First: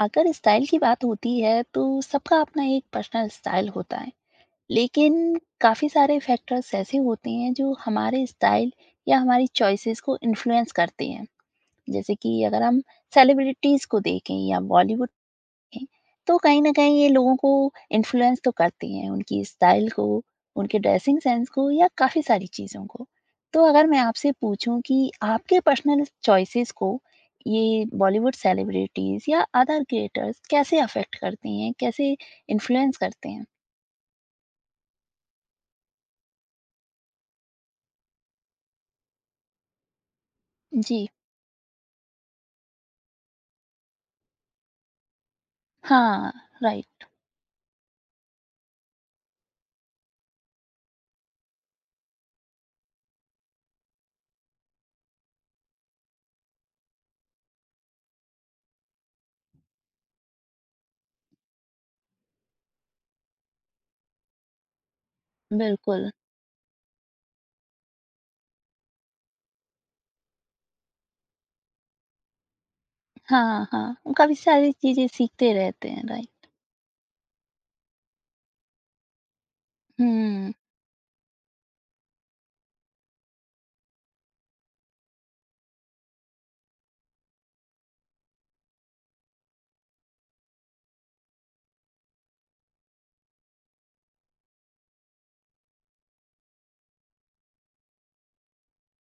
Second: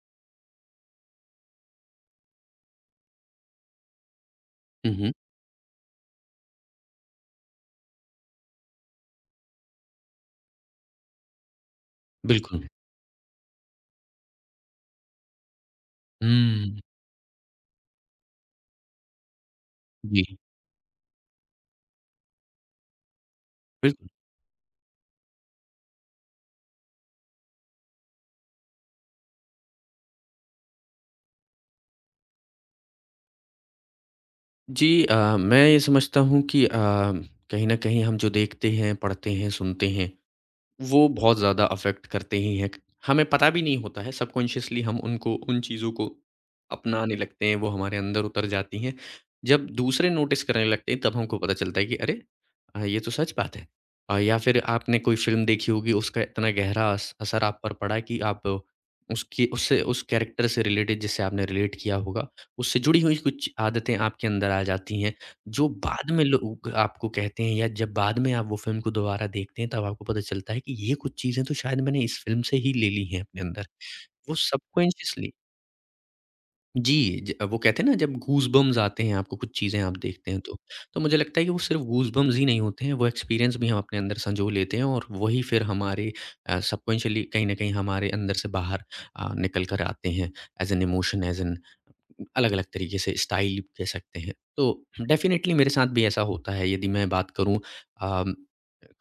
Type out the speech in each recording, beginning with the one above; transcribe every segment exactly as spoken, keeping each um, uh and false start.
अगर स्टाइल की बात होती है तो सबका अपना एक पर्सनल स्टाइल होता है हुँ, हुँ। लेकिन काफ़ी सारे फैक्टर्स ऐसे होते हैं जो हमारे स्टाइल या हमारी चॉइसेस को इन्फ्लुएंस करते हैं। जैसे कि अगर बिल्कुल। हम सेलिब्रिटीज़ को देखें या बॉलीवुड हैं, तो कहीं न हुँ, कहीं ये लोगों को इन्फ्लुएंस तो करती हैं, उनकी स्टाइल को, जी, उनके ड्रेसिंग सेंस को या काफ़ी सारी चीज़ों को। तो अगर मैं बिल्कुल। आपसे पूछूँ कि आपके पर्सनल चॉइसेस को ये बॉलीवुड सेलिब्रिटीज़ या अदर क्रिएटर्स कैसे अफ़ेक्ट करती हैं, कैसे इन्फ्लुएंस करते हैं? जी अ, मैं ये समझता हूँ कि अ, कहीं न कहीं हम जो देखते हैं, पढ़ते हैं, सुनते हैं वो जी। बहुत ज़्यादा अफ़ेक्ट करते ही हैं। हमें पता भी नहीं होता है सबकॉन्शियसली हम उनको उन चीज़ों को हाँ, राइट, अपनाने लगते हैं, वो हमारे अंदर उतर जाती हैं। जब दूसरे नोटिस करने लगते हैं तब हमको पता चलता है कि अरे! अ, ये तो सच बात है। अ, या फिर आपने कोई फ़िल्म देखी होगी उसका इतना गहरा अस असर आप पर पड़ा कि आप उसकी उससे उस कैरेक्टर से रिलेटेड जिससे आपने रिलेट किया होगा, उससे जुड़ी हुई कुछ आदतें आपके अंदर आ जाती हैं। जो बिल्कुल। बाद में लोग आपको कहते हैं या जब बाद में आप वो फ़िल्म को दोबारा देखते हैं, तब आपको पता चलता है कि ये कुछ चीज़ें तो शायद मैंने इस फ़िल्म से ही ले ली हैं अपने अंदर। हाँ, हाँ, वो काफ़ी वो सारी चीज़ें सबकॉन्शियसली सीखते रहते हैं, राइट। जी, ज वो कहते हैं ना जब गूज़ बम्प्स आते हैं आपको कुछ चीज़ें आप देखते हैं हुँ, तो। तो मुझे लगता है कि वो सिर्फ़ गूज़ बम्प्स ही नहीं होते हैं, वो एक्सपीरियंस भी हम अपने अंदर सँजो लेते हैं और वही फिर हमारे अ, सबकॉन्शियसली कहीं न कहीं हमारे अंदर से बाहर अ, निकल कर आते हैं as an emotion, as an अलग-अलग तरीके से स्टाइल कह सकते हैं। तो डेफ़िनेटली मेरे साथ भी ऐसा होता है यदि मैं बात करूँ अम,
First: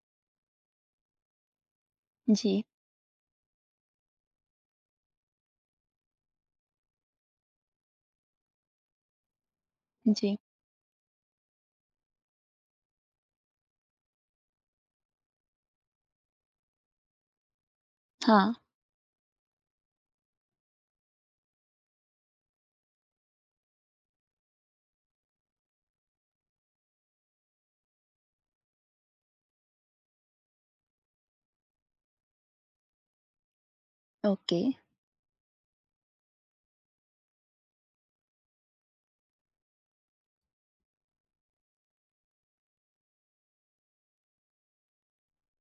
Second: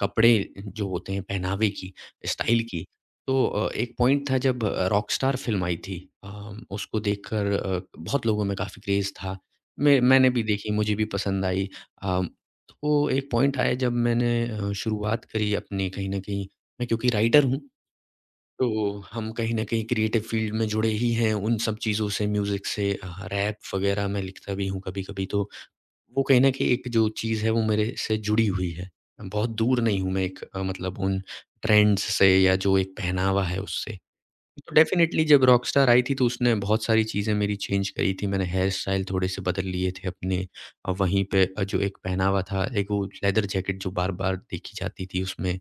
कपड़े जो होते हैं पहनावे की, जी, स्टाइल की, तो अ, एक पॉइंट था जब रॉकस्टार फ़िल्म आई थी अम, उसको देखकर अ, बहुत लोगों में काफ़ी क्रेज़ था। मैं मैंने जी। भी देखी, मुझे भी पसंद आई। अम, तो एक पॉइंट आया जब मैंने अ, शुरुआत करी अपनी कहीं न कहीं मैं क्योंकि राइटर हूँ हाँ, तो हम कहीं न कहीं क्रिएटिव फ़ील्ड में जुड़े ही हैं उन सब चीज़ों से, म्यूज़िक से अ, रैप वग़ैरह मैं लिखता भी हूँ कभी-कभी तो वो कहीं न कहीं एक जो चीज़ है वो मेरे से जुड़ी हुई है। बहुत दूर नहीं हूँ मैं एक अ, मतलब उन ट्रेंड्स से या जो एक पहनावा है उससे। ओके। तो डेफ़िनेटली जब रॉकस्टार आई थी तो उसने बहुत सारी चीज़ें मेरी चेंज करी थी। मैंने हेयर स्टाइल थोड़े से बदल लिए थे अपने अ, वहीं पे अ, जो एक पहनावा था, एक वो लेदर जैकेट जो बार-बार देखी जाती थी उसमें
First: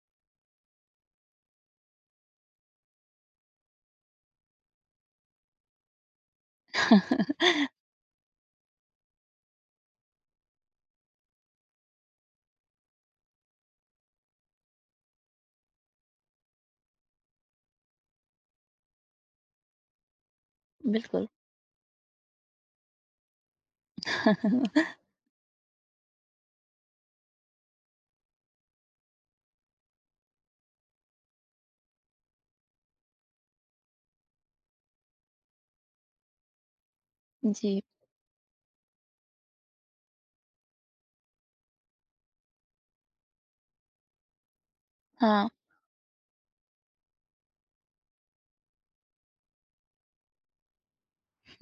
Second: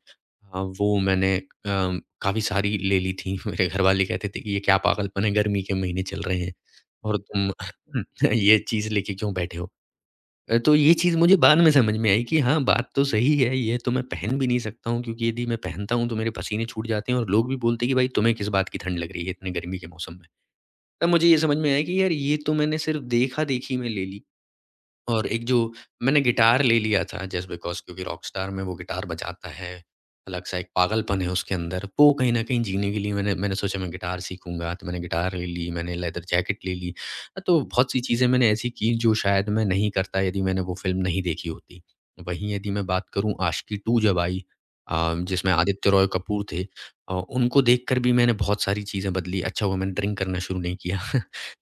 अ, वो मैंने अम, काफ़ी सारी ले ली थी। मेरे घरवाले कहते थे कि ये क्या पागलपन है गर्मी के महीने चल रहे हैं और तुम ये चीज़ लेके क्यों बैठे हो? अ, तो ये चीज़ मुझे बाद में समझ में आई कि हाँ, बात तो सही है, ये तो मैं पहन भी नहीं सकता हूँ क्योंकि यदि मैं पहनता हूँ तो मेरे पसीने छूट जाते हैं और लोग भी बोलते हैं कि भाई तुम्हें किस बात की ठंड लग रही है इतने गर्मी के मौसम में। तब बिल्कुल। मुझे ये समझ में आया कि यार ये तो मैंने सिर्फ़ देखा-देखी में ले ली। और एक जो मैंने गिटार ले लिया था जस्ट बिकॉज़ क्योंकि रॉकस्टार में वो गिटार बजाता है। अलग-सा एक पागलपन है उसके अंदर, वो कहीं न कहीं जीने के लिए मैंने मैंने सोचा मैं गिटार सीखूँगा, तो मैंने गिटार ले ली, मैंने लेदर जैकेट ले ली। तो जी, बहुत-सी चीज़ें मैंने ऐसी की जो शायद मैं नहीं करता यदि मैंने वो फ़िल्म नहीं देखी होती। वहीं यदि मैं बात करूँ आशिकी टू जब आई अ, हाँ, जिसमें आदित्य रॉय कपूर थे अ, उनको देखकर भी मैंने बहुत सारी चीज़ें बदली। अच्छा हुआ मैंने ड्रिंक करना शुरू नहीं किया।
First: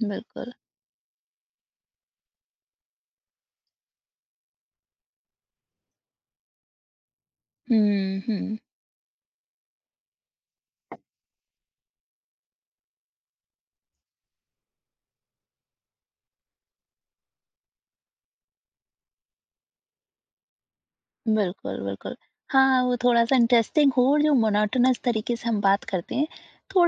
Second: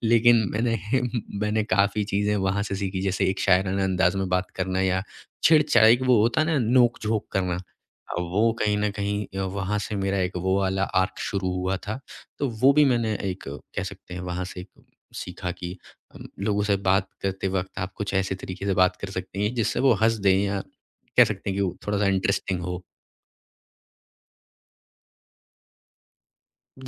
लेकिन बिल्कुल। मैंने मैंने काफ़ी चीज़ें वहाँ से सीखी, जैसे एक शायराना अंदाज़ में बात करना या छेड़छाड़ एक वो होता है ना नोक-झोंक करना। हुँ, अ, वो हुँ, कहीं न कहीं अ, वहाँ से मेरा एक वो वाला आर्क शुरू हुआ था। तो वो भी मैंने एक अ, कह सकते हैं वहाँ से एक सीखा कि अम, लोगों से बात करते वक़्त आप कुछ ऐसे तरीके से बात कर सकते हैं जिससे वो हँस दें या कह सकते हैं कि वो बिल्कुल, थोड़ा-सा बिल्कुल। इंटरेस्टिंग हो। हाँ, वो थोड़ा-सा इंटरेस्टिंग हो और जो मोनोटोनस तरीके से हम बात करते हैं,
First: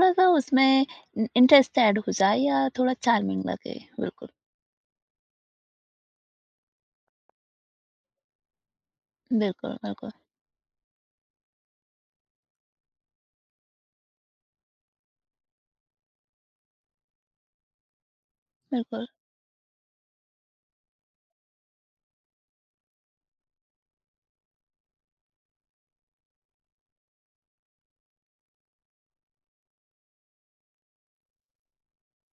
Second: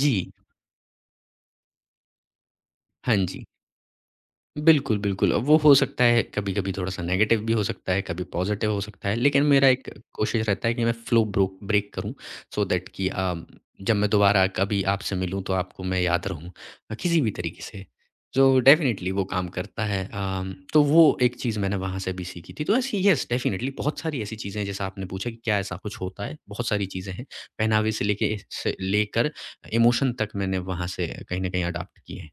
जी। उसमें इ इंटरेस्ट ऐड हो जाए या थोड़ा हाँ चार्मिंग जी। लगे। बिल्कुल, बिल्कुल, बिल्कुल। अब वो हो सकता है कभी-कभी थोड़ा-सा नेगेटिव भी हो सकता है, कभी पॉज़िटिव हो सकता है। लेकिन मेरा बिल्कुल, एक बिल्कुल, कोशिश रहता है कि मैं फ़्लो ब्रोक ब्रेक करूँ सो दैट कि अ, जब मैं दोबारा कभी आपसे मिलूँ तो आपको मैं याद रहूँ अ, किसी भी तरीके से। सो बिल्कुल, डेफ़िनिटली वो काम करता है। अम, तो वो एक चीज़ मैंने वहाँ से भी सीखी थी। तो ऐसी येस डेफ़िनिटली बहुत सारी ऐसी चीज़ें हैं जैसा आपने पूछा कि क्या ऐसा कुछ होता है? बहुत सारी चीज़ें हैं। पहनावे से लेके से लेकर इमोशन तक मैंने वहाँ से कहीं न कहीं अडॉप्ट किए हैं।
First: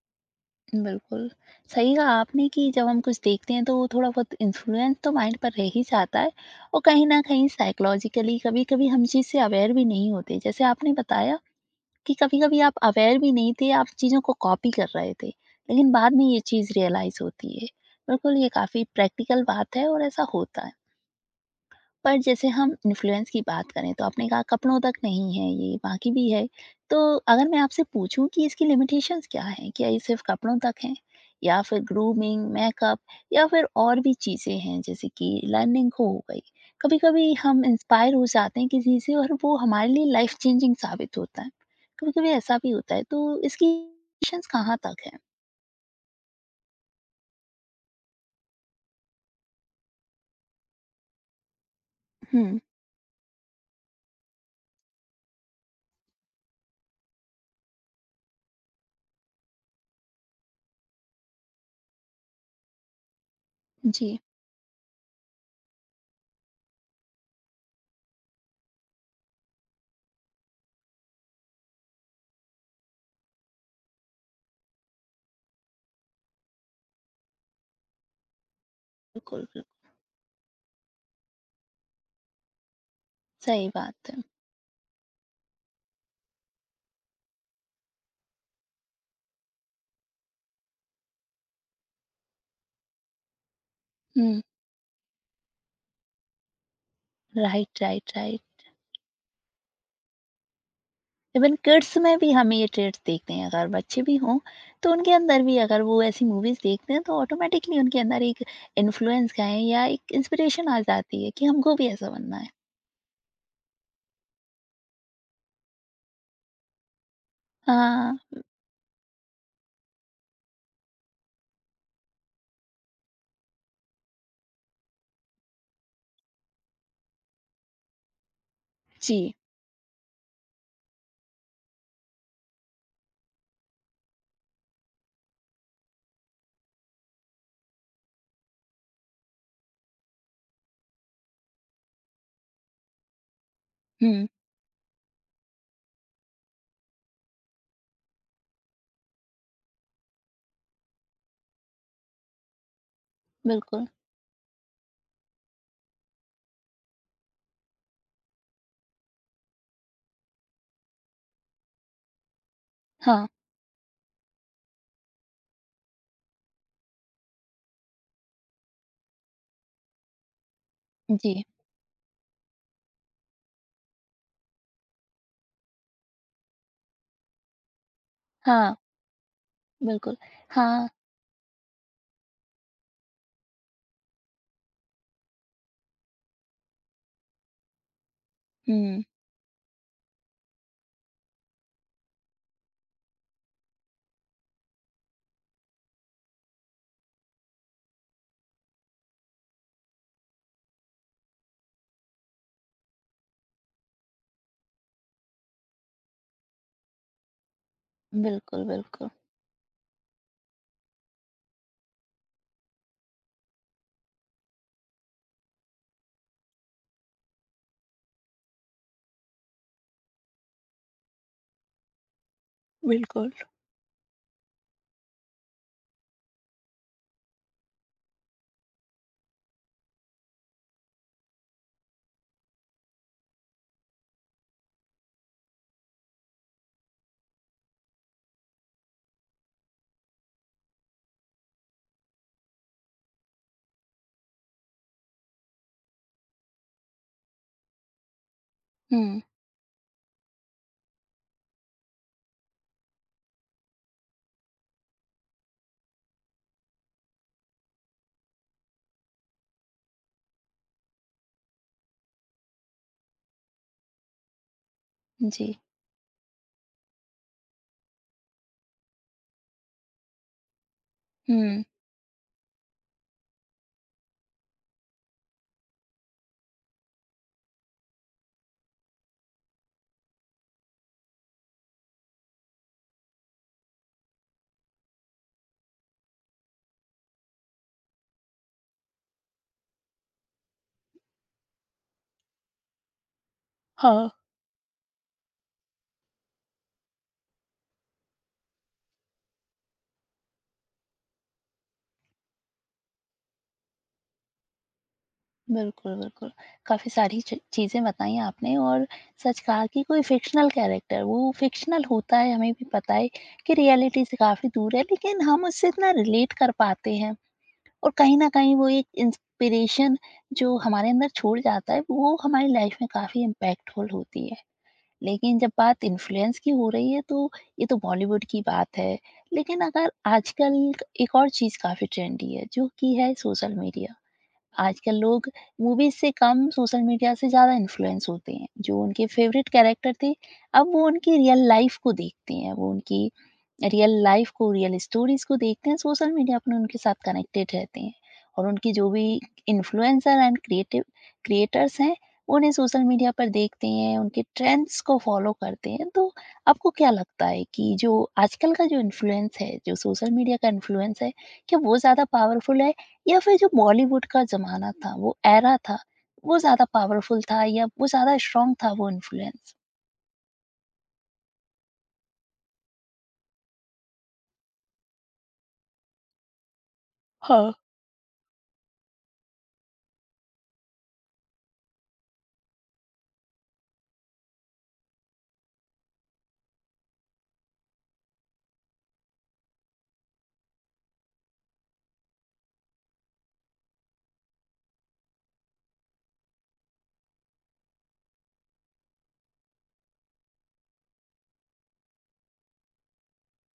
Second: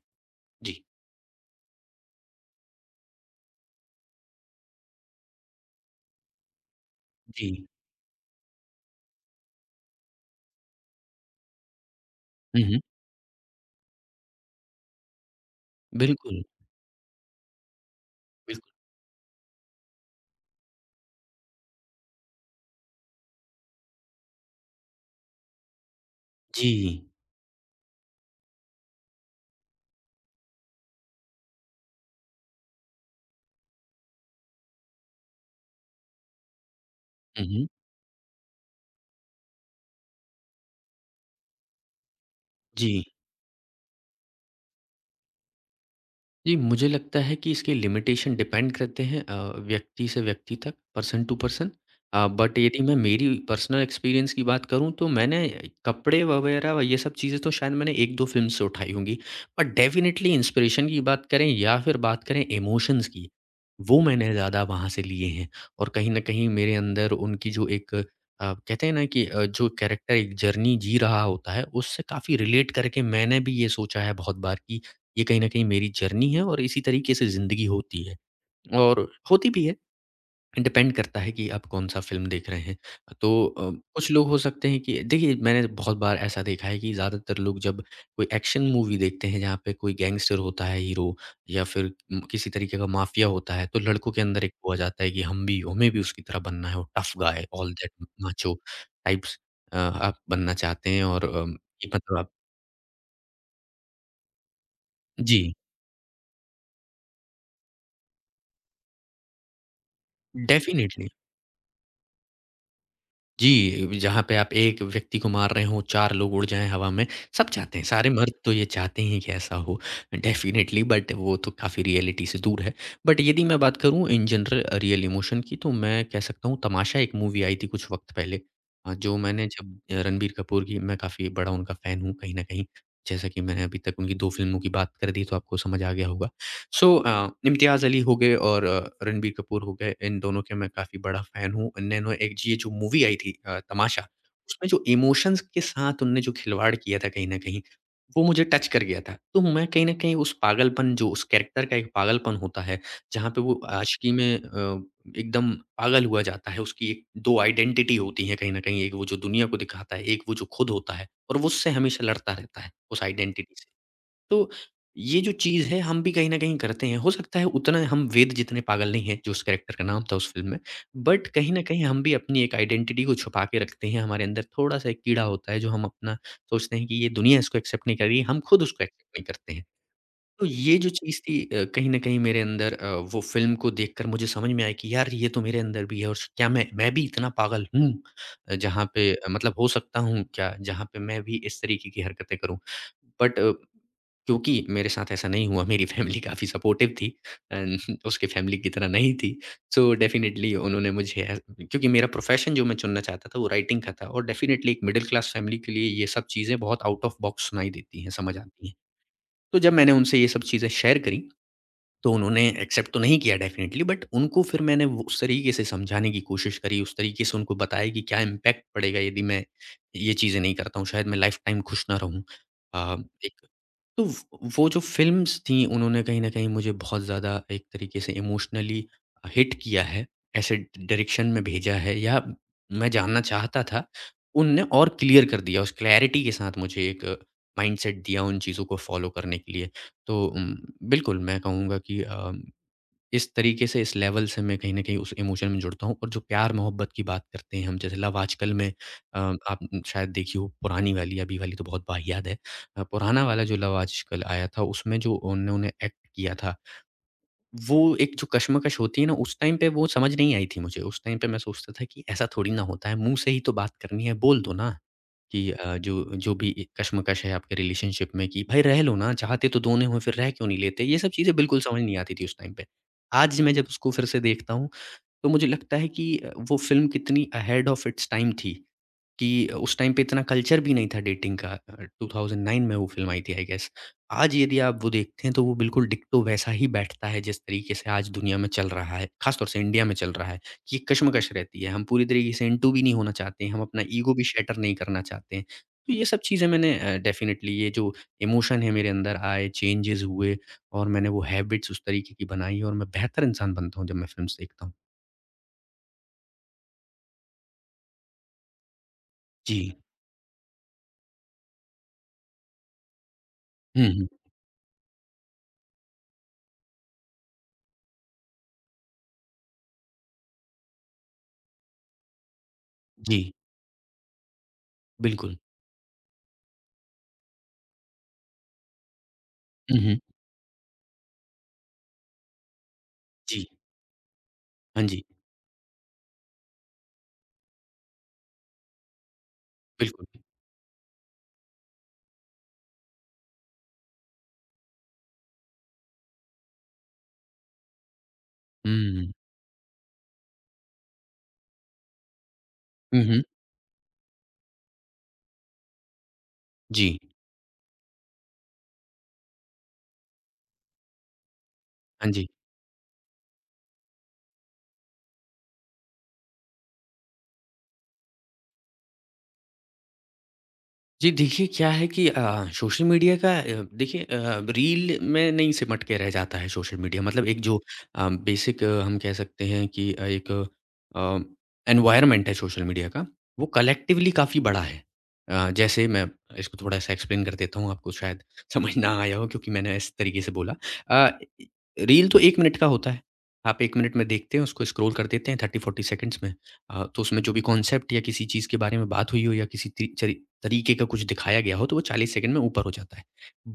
जी। बिल्कुल। सही कहा आपने कि जब हम कुछ देखते हैं तो वो थोड़ा-बहुत इन्फ्लुएंस तो माइंड पर रह ही जाता है और कहीं न कहीं जी। साइकोलॉजिकली कभी-कभी हम चीज़ से अवेयर भी नहीं होते। जैसे आपने बताया कि कभी-कभी हुँ, आप हुँ। अवेयर भी नहीं थे, आप चीज़ों को कॉपी कर रहे थे, लेकिन बाद में ये बिल्कुल, चीज़ रियलाइज़ होती है। बिल्कुल, ये बिल्कुल। काफ़ी प्रैक्टिकल बात है और ऐसा होता है। पर जैसे हम इन्फ्लुएंस की बात करें तो आपने कहा कपड़ों तक नहीं है ये, बाकी भी है। जी। तो अगर मैं आपसे पूछूँ कि इसकी लिमिटेशंस क्या हैं? क्या ये सिर्फ़ कपड़ों तक हैं? या फिर ग्रूमिंग, मेकअप या फिर और भी चीज़ें हैं जैसे कि लर्निंग हो गई? कभी-कभी हुँ, हम हुँ। इंस्पायर हो जाते हैं किसी से और वो हमारे लिए लाइफ़ चेंजिंग साबित होता है। कभी-कभी ऐसा भी जी। होता है तो इसकी लिमिटेशंस कहाँ तक हैं? जी, मुझे लगता है कि इसके लिमिटेशन डिपेंड करते हैं अ, व्यक्ति से व्यक्ति तक, person to person. Uh, but हुँ, यदि मैं मेरी पर्सनल एक्सपीरियंस की बात करूँ तो मैंने कपड़े वगैरह व ये सब चीज़ें तो शायद मैंने एक दो फ़िल्म से उठाई होंगी। बट डेफ़िनेटली इंस्पिरेशन की बात करें या फिर बात करें इमोशंस की, वो जी। मैंने ज़्यादा वहाँ से लिए हैं। और कहीं न कहीं मेरे अंदर उनकी जो एक अ, कहते हैं ना कि अ, जो कैरेक्टर एक जर्नी जी रहा होता है, उससे काफ़ी रिलेट करके मैंने भी ये सोचा है बहुत बार कि ये कहीं न कहीं मेरी जर्नी है और इसी तरीके से ज़िंदगी होती है और बिल्कुल, होती बिल्कुल। भी है, डिपेंड करता है कि आप कौन-सा फ़िल्म देख रहे हैं। तो सही अ, बात कुछ है। लोग हो सकते हैं कि देखिए, मैंने बहुत बार ऐसा देखा है कि ज़्यादातर लोग जब कोई एक्शन मूवी देखते हैं, जहाँ पे कोई गैंगस्टर होता है हीरो या फिर उम, किसी तरीके का माफ़िया होता है, तो लड़कों के हुँ, अंदर एक वो आ जाता है कि हम भी हमें भी उसकी तरह बनना है और tough guy, all right, that right, right. Macho types uh, आप बनना चाहते हैं और अ, इवन ये किड्स में मतलब आप भी हमें ये ट्रेड्स देखते हैं अगर बच्चे भी हों तो उनके अंदर जी, भी अगर वो ऐसी मूवीज देखते हैं तो ऑटोमेटिकली उनके अंदर एक इन्फ्लुएंस का है या एक इंस्पिरेशन आ डेफ़िनिटली। जाती है कि हमको भी ऐसा बनना है। जी, जहाँ पे आप एक व्यक्ति को मार रहे हों, चार लोग उड़ जाएँ हवा में, सब चाहते हैं, सारे हाँ मर्द तो ये चाहते ही हैं कि ऐसा हो डेफ़िनेटली बट वो तो काफ़ी रियलिटी से दूर है। बट यदि मैं बात करूँ इन जनरल रियल इमोशन की तो मैं कह सकता हूँ तमाशा एक मूवी आई थी कुछ वक़्त पहले अ, जो जी। मैंने जब अ, रणबीर कपूर की मैं काफ़ी बड़ा उनका फ़ैन हूँ कहीं न कहीं, जैसा कि मैंने अभी तक उनकी दो फ़िल्मों की बात कर दी तो आपको समझ आ गया होगा। सो अ, इम्तियाज़ अली हो गए और अ, रणबीर कपूर हो गए, इन दोनों के मैं काफ़ी बड़ा फ़ैन हूँ। इन्होंने एक ये जो मूवी आई थी अ, तमाशा, हम्म। उसमें जो इमोशंस के साथ उनने जो खिलवाड़ किया था कहीं न कहीं, वो मुझे टच कर गया था। तो मैं कहीं न कहीं उस पागलपन जो उस कैरेक्टर का एक पागलपन होता है, जहाँ पे वो बिल्कुल। आशिकी में अ, एकदम पागल हुआ जाता है, उसकी एक दो आइडेंटिटी होती है कहीं न कहीं, एक वो जो दुनिया को दिखाता है, एक वो जो खुद होता है और वो उससे हमेशा लड़ता रहता है, उस हाँ आइडेंटिटी से। तो ये जो चीज़ है हम भी कहीं न कहीं करते हैं। हो सकता है उतना हम वेद जितने पागल नहीं हैं, जो उस कैरेक्टर का नाम था उस फ़िल्म में। बट जी। कहीं न कहीं हम भी अपनी एक आइडेंटिटी को छुपा के रखते हैं। हमारे अंदर थोड़ा-सा एक कीड़ा होता है जो हम अपना सोचते हैं कि ये दुनिया इसको एक्सेप्ट नहीं कर रही है, हम खुद हाँ। उसको एक्सेप्ट नहीं करते हैं। बिल्कुल। तो ये हाँ। जो चीज़ थी अ, कहीं न कहीं मेरे अंदर अ, वो फ़िल्म को देखकर मुझे समझ में आया कि यार ये तो मेरे अंदर भी है और क्या मैं मैं भी इतना पागल हूँ? अ, जहाँ हम्म। पे अ, मतलब हो सकता हूँ क्या? जहाँ पे मैं भी इस तरीके की हरकतें करूँ। बट क्योंकि मेरे साथ ऐसा नहीं हुआ, मेरी फैमिली काफ़ी सपोर्टिव थी एंड उसकी फैमिली की तरह नहीं थी। सो डेफ़िनिटली उन्होंने मुझे ह क्योंकि मेरा प्रोफ़ेशन जो मैं चुनना चाहता था वो राइटिंग का था और डेफ़िनिटली एक मिडल क्लास फैमिली के लिए ये सब चीज़ें बहुत आउट ऑफ बॉक्स सुनाई देती हैं, समझ बिल्कुल, आती हैं। बिल्कुल, तो जब मैंने उनसे ये सब चीज़ें शेयर करी, तो उन्होंने एक्सेप्ट तो नहीं किया डेफ़िनिटली बट उनको फिर मैंने वो उस तरीके से समझाने की कोशिश करी, उस तरीके से उनको बताया कि क्या इम्पैक्ट पड़ेगा यदि मैं ये चीज़ें नहीं करता हूँ, शायद मैं लाइफ़ टाइम खुश ना रहूँ। अ, बिल्कुल। एक तो व वो जो फ़िल्म्स थी उन्होंने कहीं न कहीं मुझे बहुत ज़्यादा एक तरीके से इमोशनली हिट किया है, ऐसे डायरेक्शन में भेजा है या मैं जानना चाहता था, उनने और क्लियर कर दिया, उस क्लैरिटी के साथ मुझे एक माइंडसेट दिया उन चीज़ों को फ़ॉलो करने के लिए। तो उम, बिल्कुल मैं कहूँगा कि अ इस तरीके से, इस लेवल से मैं कहीं न कहीं उस इमोशन में जुड़ता हूँ और जो प्यार-मोहब्बत की बात करते हैं हम, जैसे लव आजकल में अ, हम्म। आप शायद देखी हो पुरानी वाली, अभी वाली तो बहुत वाहियात है। अ, पुराना वाला जो लव आजकल आया था, उसमें जो उन्होंने एक्ट किया था वो एक जो कशमकश होती है ना, उस टाइम पे वो समझ नहीं आई थी मुझे। उस टाइम पे मैं सोचता था कि ऐसा थोड़ी ना होता है, मुँह से ही तो बात करनी है, बोल दो ना जी। कि अ, जो जो भी ए कशमकश है आपके रिलेशनशिप में कि भाई रह लो ना, चाहते तो दोनों हो फिर रह क्यों नहीं लेते? ये सब चीज़ें बिल्कुल हम्म। समझ नहीं आती थी उस टाइम पे। आज मैं जब उसको फिर से देखता हूँ तो मुझे लगता है कि अ, वो फ़िल्म कितनी अहेड ऑफ इट्स टाइम थी कि उस टाइम पे इतना कल्चर भी नहीं था डेटिंग का अ, ट्वेंटी ओ नाइन में वो फ़िल्म आई थी आई गेस। आज यदि आप वो देखते हैं तो वो बिल्कुल डिक्टो वैसा ही बैठता है जिस तरीके से आज दुनिया में चल रहा है, ख़ास तौर से इंडिया में चल रहा है कि कशमकश रहती है। हम पूरी तरीके से इन्टू भी नहीं होना चाहते हैं, हम अपना हाँ। ईगो भी शैटर नहीं करना चाहते हैं। तो ये सब चीज़ें मैंने अ, डेफ़िनेटली ये जो इमोशन है मेरे अंदर आए, चेंजेज़ हुए और मैंने वो हैबिट्स उस तरीके की बनाई और मैं बेहतर इंसान बनता हूँ जब मैं फ़िल्म्स देखता हूँ। बिल्कुल, बिल्कुल। काफ़ी सारी च चीज़ें बताई आपने और सच जी। कहा कि कोई फ़िक्शनल कैरेक्टर वो फ़िक्शनल होता है, हमें भी पता है कि हुँ, रियलिटी हुँ। से काफ़ी दूर है, लेकिन हम उससे इतना रिलेट कर पाते हैं और कहीं न कहीं वो एक इंस्पिरेशन जो हमारे अंदर छोड़ जाता है, वो हमारी लाइफ़ में काफ़ी जी, इम्पैक्टफुल होती है। बिल्कुल। लेकिन जब बात इन्फ्लुएंस की हो रही है, तो ये तो बॉलीवुड की बात है, लेकिन हुँ, अगर हुँ। आजकल एक और चीज़ काफ़ी ट्रेंडी है, जो कि है जी। Social media. हाँ आजकल जी, लोग मूवीज से कम सोशल मीडिया से ज़्यादा इन्फ्लुएंस होते हैं। जो उनके फेवरेट कैरेक्टर बिल्कुल। थे, अब वो उनकी रियल लाइफ को देखते हैं, वो उनकी रियल लाइफ को, रियल स्टोरीज़ को देखते हैं, सोशल मीडिया अपने उनके साथ कनेक्टेड रहते हैं और उनकी जो भी हुँ। इन्फ्लुएंसर एंड क्रिएटिव क्रिएटर्स हैं, उन्हें सोशल हुँ, मीडिया हुँ। पर देखते हैं, उनके ट्रेंड्स को फ़ॉलो करते हैं। तो आपको जी। क्या लगता है कि जो आजकल का जो इन्फ्लुएंस है, जो सोशल मीडिया का इन्फ्लुएंस है, क्या वो ज़्यादा हाँ जी। पावरफुल है या फिर जो बॉलीवुड का ज़माना था, वो एरा था, वो ज़्यादा पावरफुल था या वो ज़्यादा स्ट्रॉन्ग था वो इन्फ्लुएंस? जी, देखिए क्या है कि अ, सोशल मीडिया का अ, देखिए अ, रील में नहीं सिमट के रह जाता है सोशल मीडिया मतलब एक हाँ। जो अ, बेसिक आ, हम कह सकते हैं कि अ, एक अ, एनवायरनमेंट है सोशल मीडिया का, वो कलेक्टिवली काफ़ी बड़ा है। अ, जैसे मैं इसको थोड़ा-सा एक्सप्लेन कर देता हूँ, आपको शायद समझ ना आया हो क्योंकि मैंने इस तरीके से बोला। अ, रील तो एक मिनट का होता है, आप एक मिनट में देखते हैं, उसको स्क्रॉल कर देते हैं तीस चालीस सेकंड्स में। अ, तो उसमें जो भी कॉन्सेप्ट या किसी चीज़ के बारे में बात हुई हो या किसी ती चरी तरीके का कुछ दिखाया गया हो तो वो चालीस सेकंड में ऊपर हो जाता है।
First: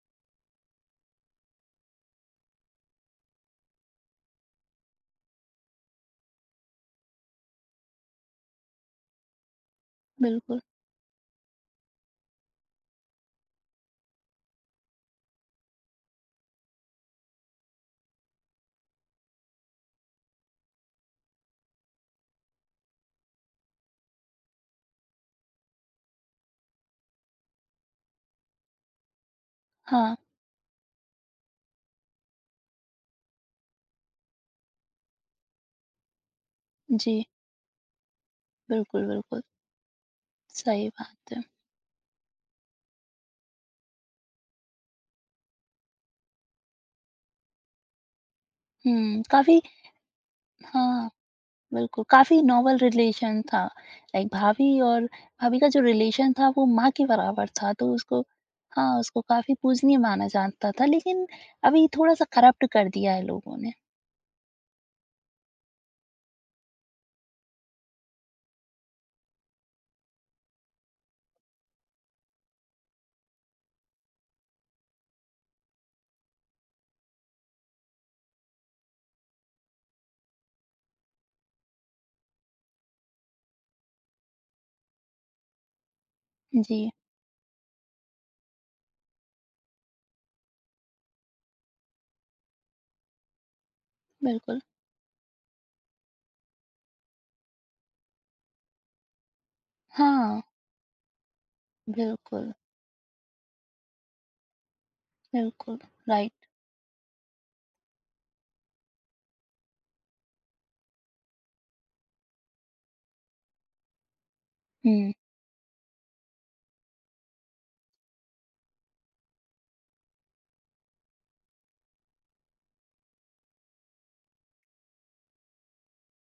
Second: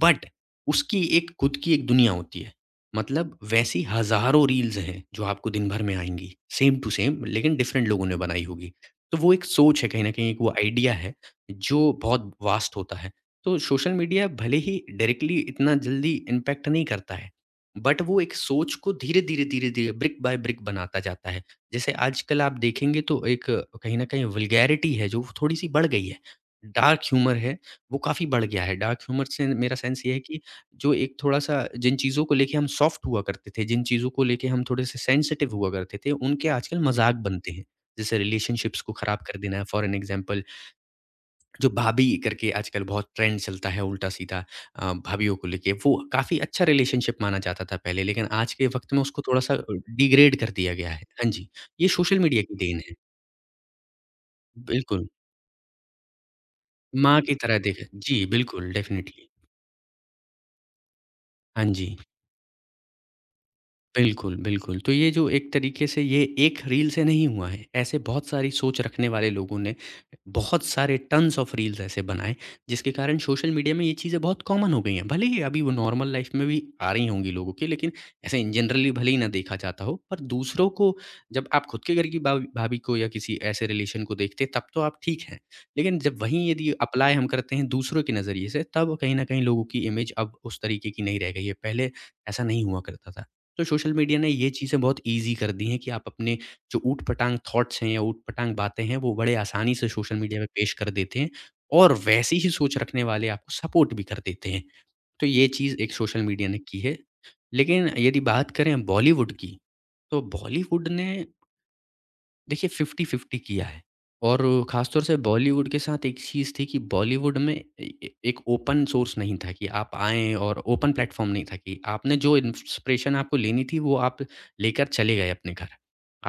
बट उसकी एक खुद की एक दुनिया होती है। मतलब वैसी हज़ारों रील्स हैं जो आपको दिन भर में आएँगी, सेम टू सेम लेकिन डिफरेंट लोगों ने बनाई होगी। तो वो एक सोच है कहीं न कहीं एक वो बिल्कुल। आइडिया है जो बहुत वास्ट होता है। तो सोशल मीडिया भले ही डायरेक्टली इतना जल्दी इम्पैक्ट नहीं करता है, बट वो एक सोच को धीरे-धीरे, धीरे-धीरे, ब्रिक बाय ब्रिक बनाता जाता है। जैसे आजकल आप देखेंगे तो एक कहीं न कहीं वल्गैरिटी है जो थोड़ी-सी बढ़ गई है। डार्क ह्यूमर है, वो काफ़ी बढ़ गया है। डार्क ह्यूमर से मेरा सेंस ये हाँ। है कि जो एक थोड़ा-सा जिन चीज़ों को लेके हम सॉफ्ट हुआ करते थे, जिन चीज़ों को लेके हम थोड़े-से सेंसिटिव हुआ करते थे, उनके आजकल मज़ाक जी, बनते हैं। जैसे रिलेशनशिप्स को बिल्कुल, ख़राब कर बिल्कुल। देना है फॉर एन एग्ज़ाम्पल सही बात है। जो भाभी करके आजकल बहुत ट्रेंड चलता है उल्टा-सीधा अ, भाभियों को लेके। वो काफ़ी अच्छा रिलेशनशिप माना जाता था पहले, लेकिन आज के वक़्त में हुँ, उसको थोड़ा-सा काफ़ी। अ, डिग्रेड कर दिया गया है। हाँ, हाँ जी, ये बिल्कुल, सोशल काफ़ी मीडिया की नॉवल देन है। रिलेशन था। लाइक भाभी और बिल्कुल, भाभी का जो रिलेशन था वो माँ के माँ की बराबर तरह था, तो देखें उसको जी, बिल्कुल, हाँ, उसको डेफ़िनिटली। काफ़ी पूजनीय माना जाता था, लेकिन हाँ अभी जी। थोड़ा-सा करप्ट कर दिया है लोगों ने। बिल्कुल, बिल्कुल। तो ये जो एक तरीके से ये एक रील से नहीं हुआ है, ऐसे बहुत सारी सोच रखने वाले लोगों ने बहुत सारे टन्स ऑफ रील्स ऐसे बनाए, जिसके कारण सोशल मीडिया में ये चीज़ें बहुत कॉमन हो गई हैं। भले ही अभी वो नॉर्मल लाइफ़ में भी आ रही होंगी लोगों की, लेकिन ऐसे इन जनरली भले ही ना देखा जाता हो, पर दूसरों को जब आप खुद के घर की भाभी भाभी को या किसी ऐसे रिलेशन को देखते हैं, तब तो आप ठीक हैं। लेकिन जब वहीं यदि जी, अप्लाई हम करते हैं दूसरों के नज़रिए से, तब कहीं न कहीं लोगों की इमेज अब उस तरीके की नहीं रह गई है। पहले ऐसा नहीं हुआ करता था। तो सोशल मीडिया ने ये बिल्कुल। चीज़ें बहुत ईज़ी कर दी हैं कि आप अपने जो ऊट-पटांग थॉट्स हैं या ऊट-पटांग बातें हैं, वो बड़े आसानी से सोशल हाँ, मीडिया पे पेश कर देते हैं और वैसी ही बिल्कुल, सोच रखने वाले आपको सपोर्ट भी कर देते हैं। तो ये चीज़ बिल्कुल, एक सोशल मीडिया राइट। ने की है। लेकिन यदि बात करें बॉलीवुड की, तो बॉलीवुड ने देखिए फ़िफ़्टी फ़िफ़्टी किया है और ख़ास तौर हुँ, से बॉलीवुड के साथ एक चीज़ थी कि बॉलीवुड में ए ए एक ओपन सोर्स नहीं था कि आप आएँ और ओपन प्लेटफ़ॉर्म नहीं था कि आपने जो इंस्पिरेशन आपको लेनी थी वो आप लेकर चले गए अपने घर।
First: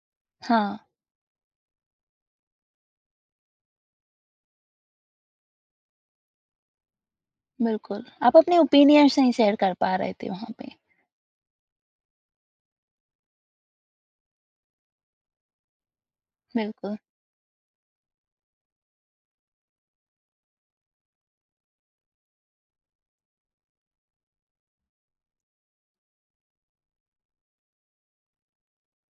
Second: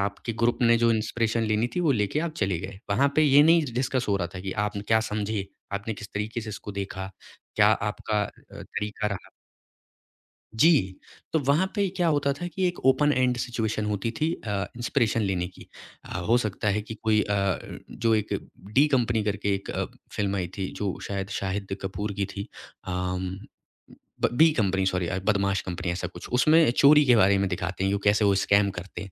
आपके ग्रुप हाँ, ने जो इंस्पिरेशन लेनी थी वो लेके आप चले गए। वहाँ पे ये नहीं डिस्कस हो रहा था कि आप क्या समझे, आपने किस तरीके से इसको देखा, क्या बिल्कुल। आपका अ, आप अपने तरीका ओपिनियंस रहा। नहीं शेयर कर पा रहे थे वहाँ पे। जी, तो वहाँ पे क्या होता था कि एक ओपन एंड सिचुएशन होती थी अ, इंस्पिरेशन लेने की। अ, हो सकता है कि बिल्कुल, कोई अ, जो एक डी कंपनी करके एक अ, फ़िल्म आई थी जो शायद शाहिद कपूर की थी। अम, ब बी कंपनी सॉरी अ, बदमाश कंपनी ऐसा कुछ। उसमें चोरी के बारे में दिखाते हैं कि कैसे वो स्कैम करते हैं।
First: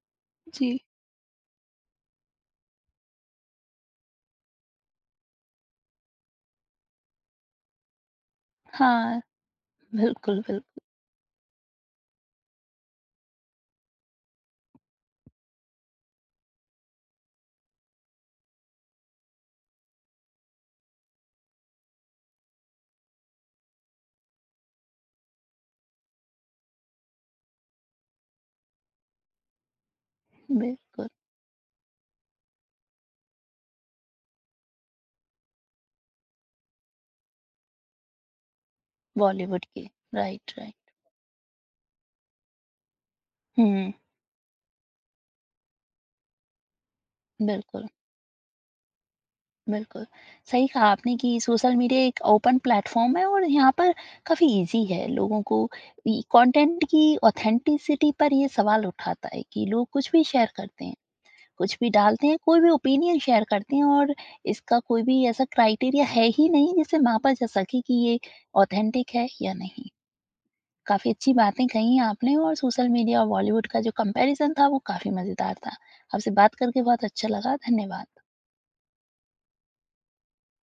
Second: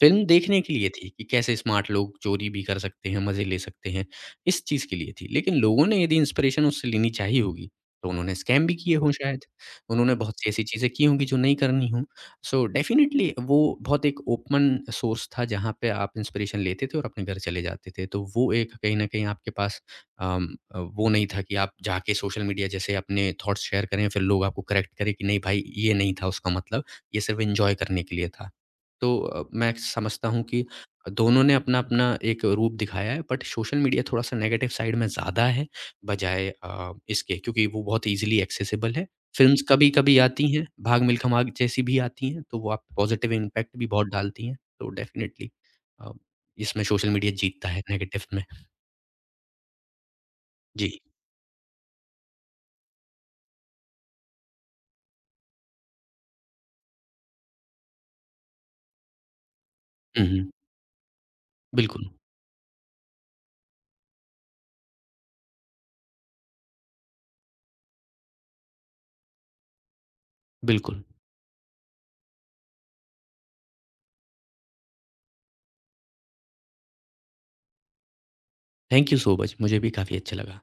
फ़िल्म देखने के जी। लिए थी कि कैसे स्मार्ट लोग चोरी भी कर सकते हैं, मज़े ले सकते हैं, इस चीज़ के लिए थी। लेकिन लोगों ने यदि इंस्पिरेशन उससे लेनी चाहिए होगी, तो उन्होंने स्कैम भी किए हों हाँ, शायद। उन्होंने बहुत बिल्कुल, सी बिल्कुल, ऐसी चीज़ें की होंगी जो नहीं करनी हों। सो डेफ़िनेटली वो बहुत एक ओपन सोर्स था जहाँ पे आप इंस्पिरेशन लेते थे और अपने घर चले जाते थे। तो वो एक कहीं न कहीं आपके पास अम, अ, वो नहीं था कि आप जाके सोशल मीडिया जैसे अपने थॉट्स शेयर करें फिर लोग आपको करेक्ट करें कि नहीं भाई ये नहीं था उसका मतलब, ये सिर्फ़ एन्जॉय करने के लिए था। तो अ, मैं समझता हूँ कि बिल्कुल, दोनों ने अपना-अपना एक रूप दिखाया है बट सोशल मीडिया थोड़ा-सा नेगेटिव साइड में ज़्यादा है बजाय अ, इसके क्योंकि वो बहुत ईज़िली एक्सेसिबल है। फ़िल्म्स बॉलीवुड के। कभी-कभी राइट, आती हैं, राइट। भाग मिल्खा भाग जैसी भी आती हैं, तो वो आप पॉज़िटिव इम्पैक्ट भी हुँ, बहुत डालती हैं। तो डेफ़िनिटली अ, इसमें सोशल मीडिया जीतता है बिल्कुल, नेगेटिव में। बिल्कुल। सही कहा जी। आपने कि सोशल मीडिया एक ओपन प्लेटफ़ॉर्म है और यहाँ पर काफ़ी ईज़ी है लोगों को इ कंटेंट की ऑथेंटिसिटी पर ये सवाल उठाता है कि लोग कुछ भी हुँ, शेयर हुँ। करते हैं, कुछ भी बिल्कुल, डालते हैं, कोई भी ओपिनियन शेयर करते हैं और इसका कोई भी ऐसा क्राइटेरिया है ही नहीं जिससे मापा जा सके कि ये ऑथेंटिक है या नहीं। बिल्कुल। काफ़ी अच्छी बातें कही आपने और सोशल मीडिया और बॉलीवुड का जो कंपैरिज़न था वो काफ़ी मज़ेदार था। आपसे बात करके बहुत अच्छा लगा, धन्यवाद। थैंक यू सो मच मुझे भी काफ़ी अच्छा लगा।